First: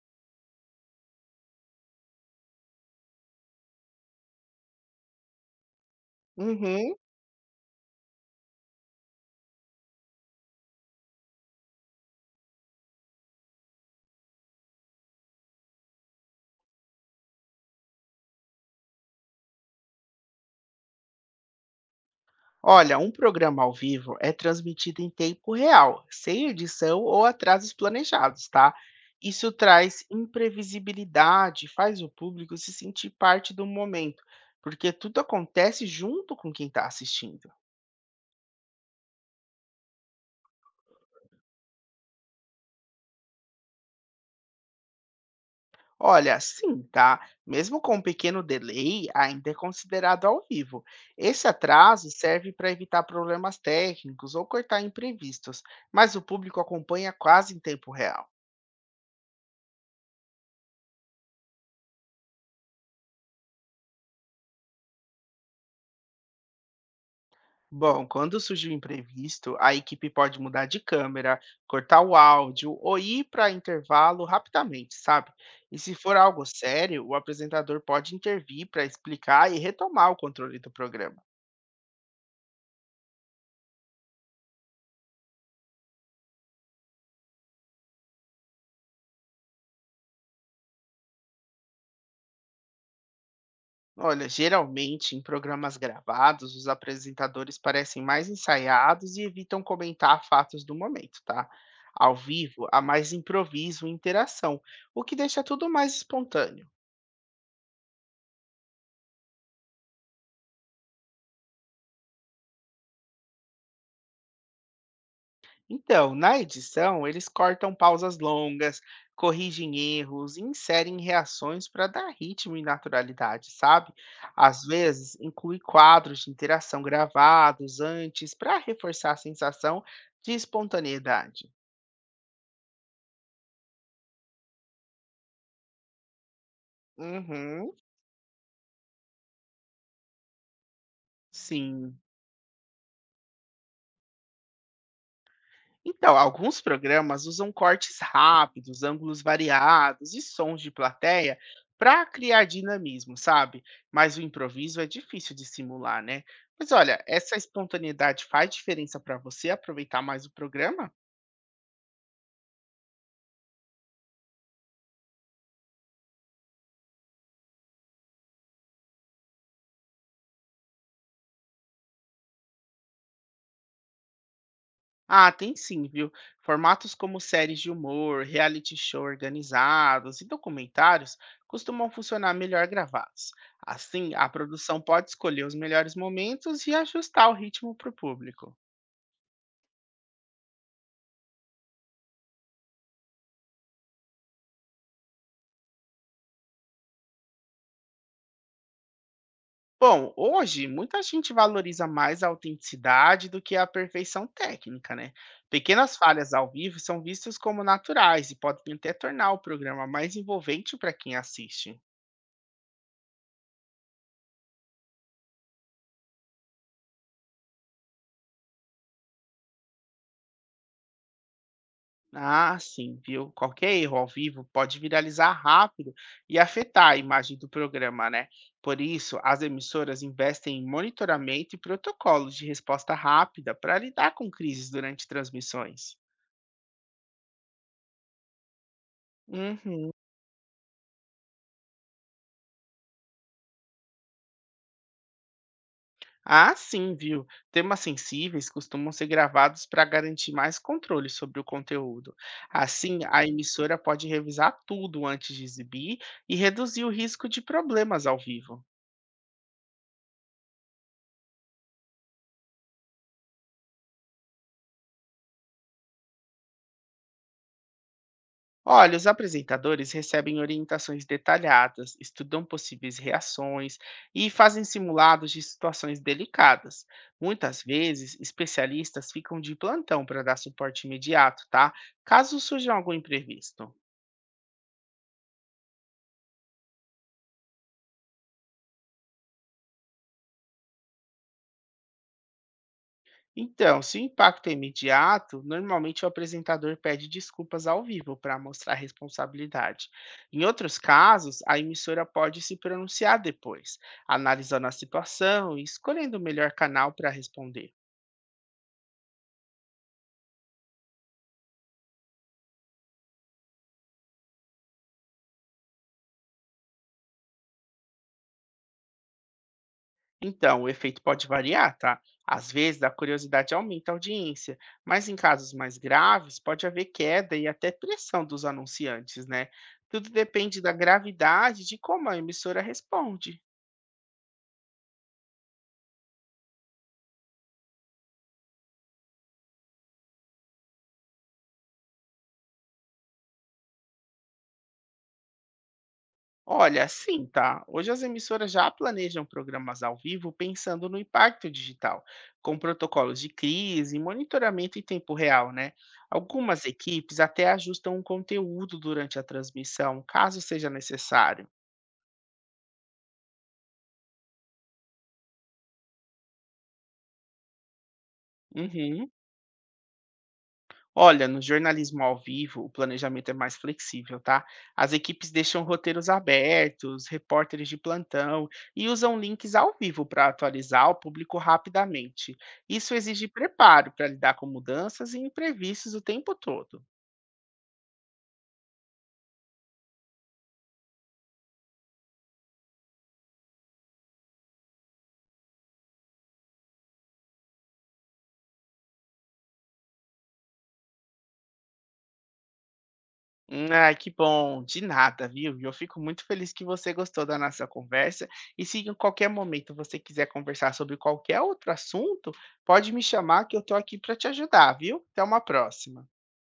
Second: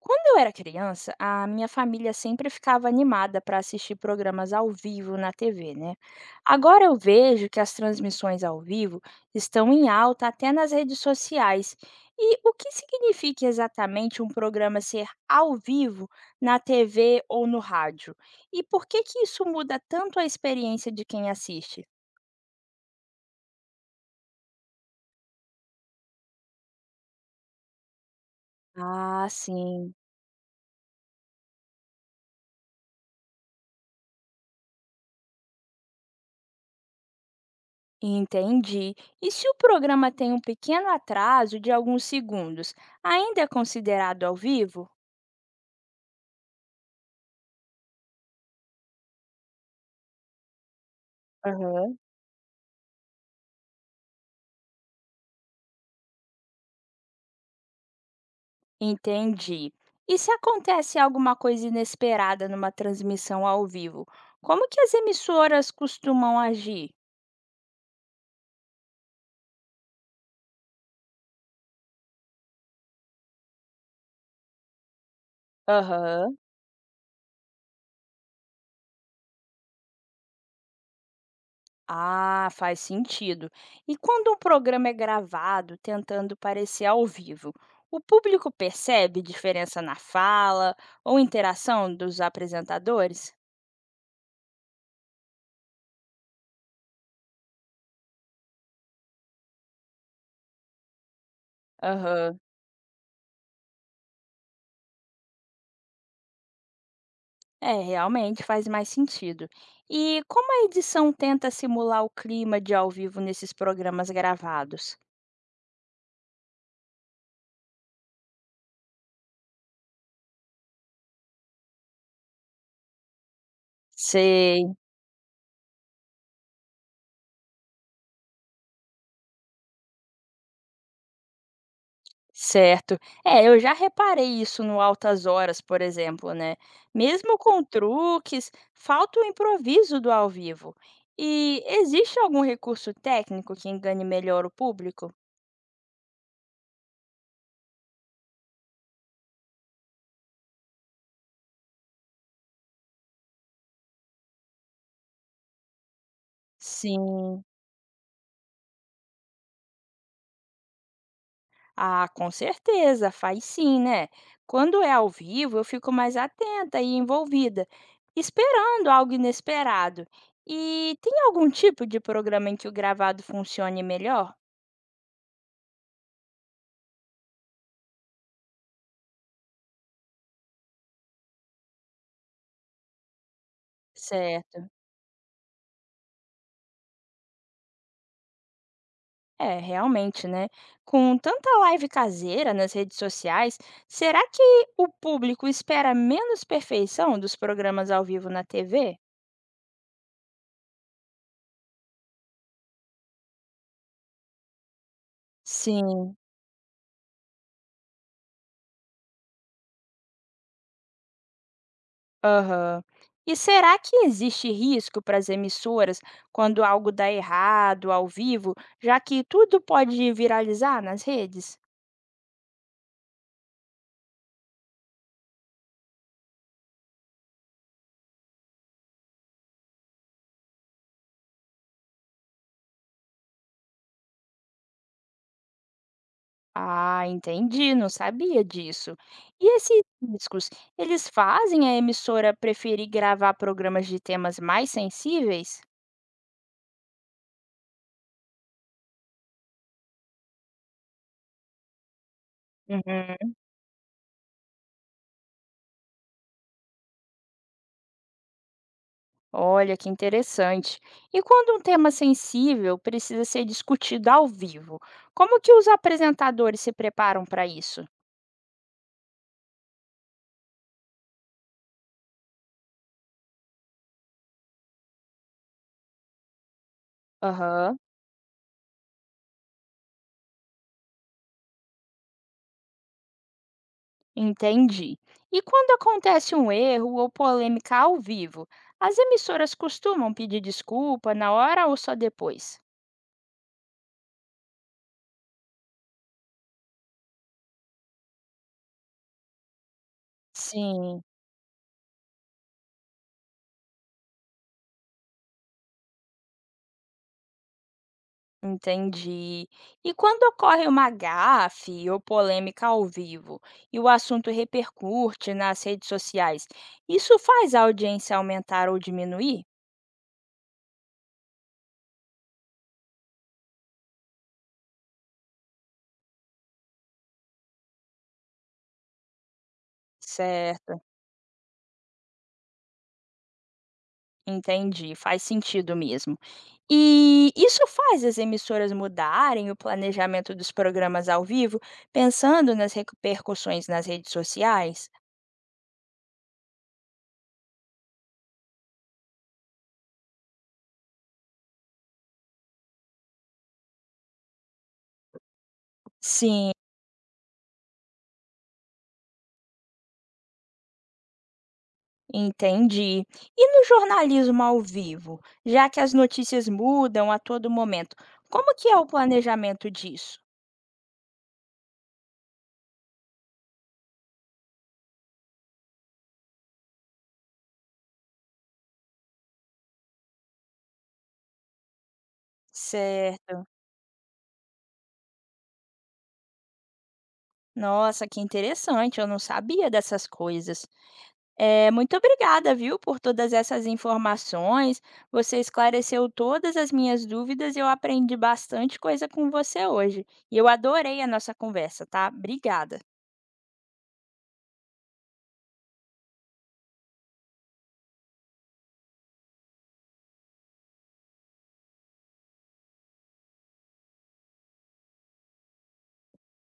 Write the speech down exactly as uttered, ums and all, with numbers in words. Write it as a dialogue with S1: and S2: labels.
S1: Quando eu era criança, a minha família sempre ficava animada para assistir programas ao vivo na T V, né? Agora
S2: Uhum.
S1: eu vejo que as transmissões ao vivo estão em alta até nas redes sociais. E o que significa exatamente um programa ser ao vivo na T V ou no rádio? E por que que isso muda tanto a experiência de quem assiste?
S2: Olha, um programa ao vivo é transmitido em tempo real, sem edição ou atrasos planejados, tá?
S1: Ah,
S2: Isso
S1: sim.
S2: traz imprevisibilidade, faz o público se sentir parte do momento, porque tudo acontece junto com quem está assistindo.
S1: Entendi. E se o programa tem um pequeno atraso de alguns segundos, ainda é considerado ao vivo?
S2: Olha, sim, tá? Mesmo com um pequeno delay, ainda é considerado ao vivo. Esse
S1: Aham.
S2: atraso serve para evitar problemas técnicos ou cortar imprevistos, mas o público acompanha quase em tempo real.
S1: Entendi. E se acontece alguma coisa inesperada numa transmissão ao vivo, como que as emissoras costumam agir?
S2: Bom, quando surge um imprevisto, a equipe pode mudar de câmera, cortar o áudio ou ir para intervalo rapidamente, sabe? E se for
S1: Aham.
S2: algo sério, o apresentador pode intervir para explicar e retomar o controle do programa.
S1: Ah, faz sentido. E quando um programa é gravado, tentando parecer ao vivo, o público percebe diferença na fala ou interação dos apresentadores?
S2: Olha, geralmente em programas gravados, os apresentadores parecem mais ensaiados e evitam comentar fatos do momento, tá? Ao
S1: Aham.
S2: vivo, há mais improviso e interação, o que deixa tudo mais espontâneo.
S1: É, realmente faz mais sentido. E como a edição tenta simular o clima de ao vivo nesses programas gravados?
S2: Então, na edição, eles cortam pausas longas, corrigem erros e inserem reações para dar ritmo e naturalidade, sabe? Às
S1: Sei,
S2: vezes, inclui quadros de interação gravados antes para reforçar a sensação de espontaneidade.
S1: certo. É, eu já reparei isso no Altas Horas, por exemplo, né? Mesmo com
S2: Uhum,
S1: truques, falta o improviso do ao vivo. E
S2: sim.
S1: existe algum recurso técnico que engane melhor o público?
S2: Então, alguns programas usam cortes rápidos, ângulos variados e sons de plateia para criar dinamismo, sabe? Mas o improviso é difícil de simular, né? Mas olha, essa
S1: Sim.
S2: espontaneidade faz diferença para você aproveitar mais o programa?
S1: Ah, com certeza, faz sim, né? Quando é ao vivo, eu fico mais atenta e envolvida, esperando algo inesperado. E tem algum tipo de programa em que o gravado funcione melhor?
S2: Ah, tem sim, viu? Formatos como séries de humor, reality show organizados e documentários costumam funcionar melhor gravados. Assim, a
S1: Certo.
S2: produção pode escolher os melhores momentos e ajustar o ritmo para o público.
S1: É, realmente, né? Com tanta live caseira nas redes sociais, será que o público espera menos perfeição dos programas ao vivo na T V?
S2: Bom, hoje muita gente valoriza mais a autenticidade do que a perfeição técnica, né? Pequenas
S1: Sim.
S2: falhas ao vivo são vistas como naturais e podem até tornar o programa mais envolvente para quem assiste.
S1: Aham. E será que existe risco para as emissoras quando algo dá errado ao vivo, já que tudo pode viralizar nas redes?
S2: Ah, sim, viu? Qualquer erro ao vivo pode viralizar rápido e afetar a imagem do programa, né? Por isso, as emissoras investem em monitoramento e protocolos de resposta rápida para lidar com crises durante transmissões.
S1: Ah, entendi, não sabia disso. E esses
S2: Uhum.
S1: riscos, eles fazem a emissora preferir gravar programas de temas mais sensíveis?
S2: Ah, sim, viu? Temas sensíveis costumam ser gravados para garantir mais controle sobre o conteúdo. Assim, a
S1: Uhum.
S2: emissora pode revisar tudo antes de exibir e reduzir o risco de problemas ao vivo.
S1: Olha que interessante. E quando um tema sensível precisa ser discutido ao vivo, como que os apresentadores se preparam para isso?
S2: Olha, os apresentadores recebem orientações detalhadas, estudam possíveis reações e fazem simulados de situações delicadas. Muitas
S1: Aham.
S2: vezes, especialistas ficam de plantão para dar suporte imediato, tá? Caso surja algum imprevisto.
S1: Entendi. E quando acontece um erro ou polêmica ao vivo, as emissoras costumam pedir desculpa na hora ou só depois?
S2: Então, se o impacto é imediato, normalmente o apresentador pede desculpas ao vivo para mostrar responsabilidade. Em outros
S1: Sim,
S2: casos, a emissora pode se pronunciar depois, analisando a situação e escolhendo o melhor canal para responder.
S1: entendi. E quando ocorre uma gafe ou polêmica ao vivo e o assunto repercute nas redes sociais, isso faz a audiência aumentar ou diminuir?
S2: Então, o efeito pode variar, tá? Às vezes, a curiosidade aumenta a audiência, mas em casos mais graves, pode haver queda e até pressão dos anunciantes, né? Tudo depende da
S1: Certo.
S2: gravidade e de como a emissora responde.
S1: Entendi, faz sentido mesmo. E isso faz as emissoras mudarem o planejamento dos programas ao vivo, pensando nas repercussões nas redes sociais?
S2: Olha, sim, tá. Hoje as emissoras já planejam programas ao vivo pensando no impacto digital, com protocolos de crise, monitoramento em tempo real, né?
S1: Sim,
S2: Algumas equipes até ajustam o conteúdo durante a transmissão, caso seja necessário.
S1: entendi. E no jornalismo ao vivo, já que as notícias mudam a todo momento, como que é o
S2: Uhum.
S1: planejamento disso?
S2: Olha, no jornalismo ao vivo, o planejamento é mais flexível, tá? As equipes deixam roteiros abertos, repórteres de plantão e usam links ao vivo para atualizar o público rapidamente. Isso exige
S1: Certo.
S2: preparo para lidar com mudanças e imprevistos o tempo todo.
S1: Nossa, que interessante, eu não sabia dessas coisas. É, muito obrigada, viu, por todas essas informações. Você esclareceu todas as minhas dúvidas e eu aprendi bastante coisa com você hoje. E eu adorei a nossa conversa, tá? Obrigada.
S2: Hum, Ai, que bom, de nada, viu? E eu fico muito feliz que você gostou da nossa conversa. E se em qualquer momento você quiser conversar sobre qualquer outro assunto, pode me chamar que eu estou aqui para te ajudar, viu? Até uma próxima.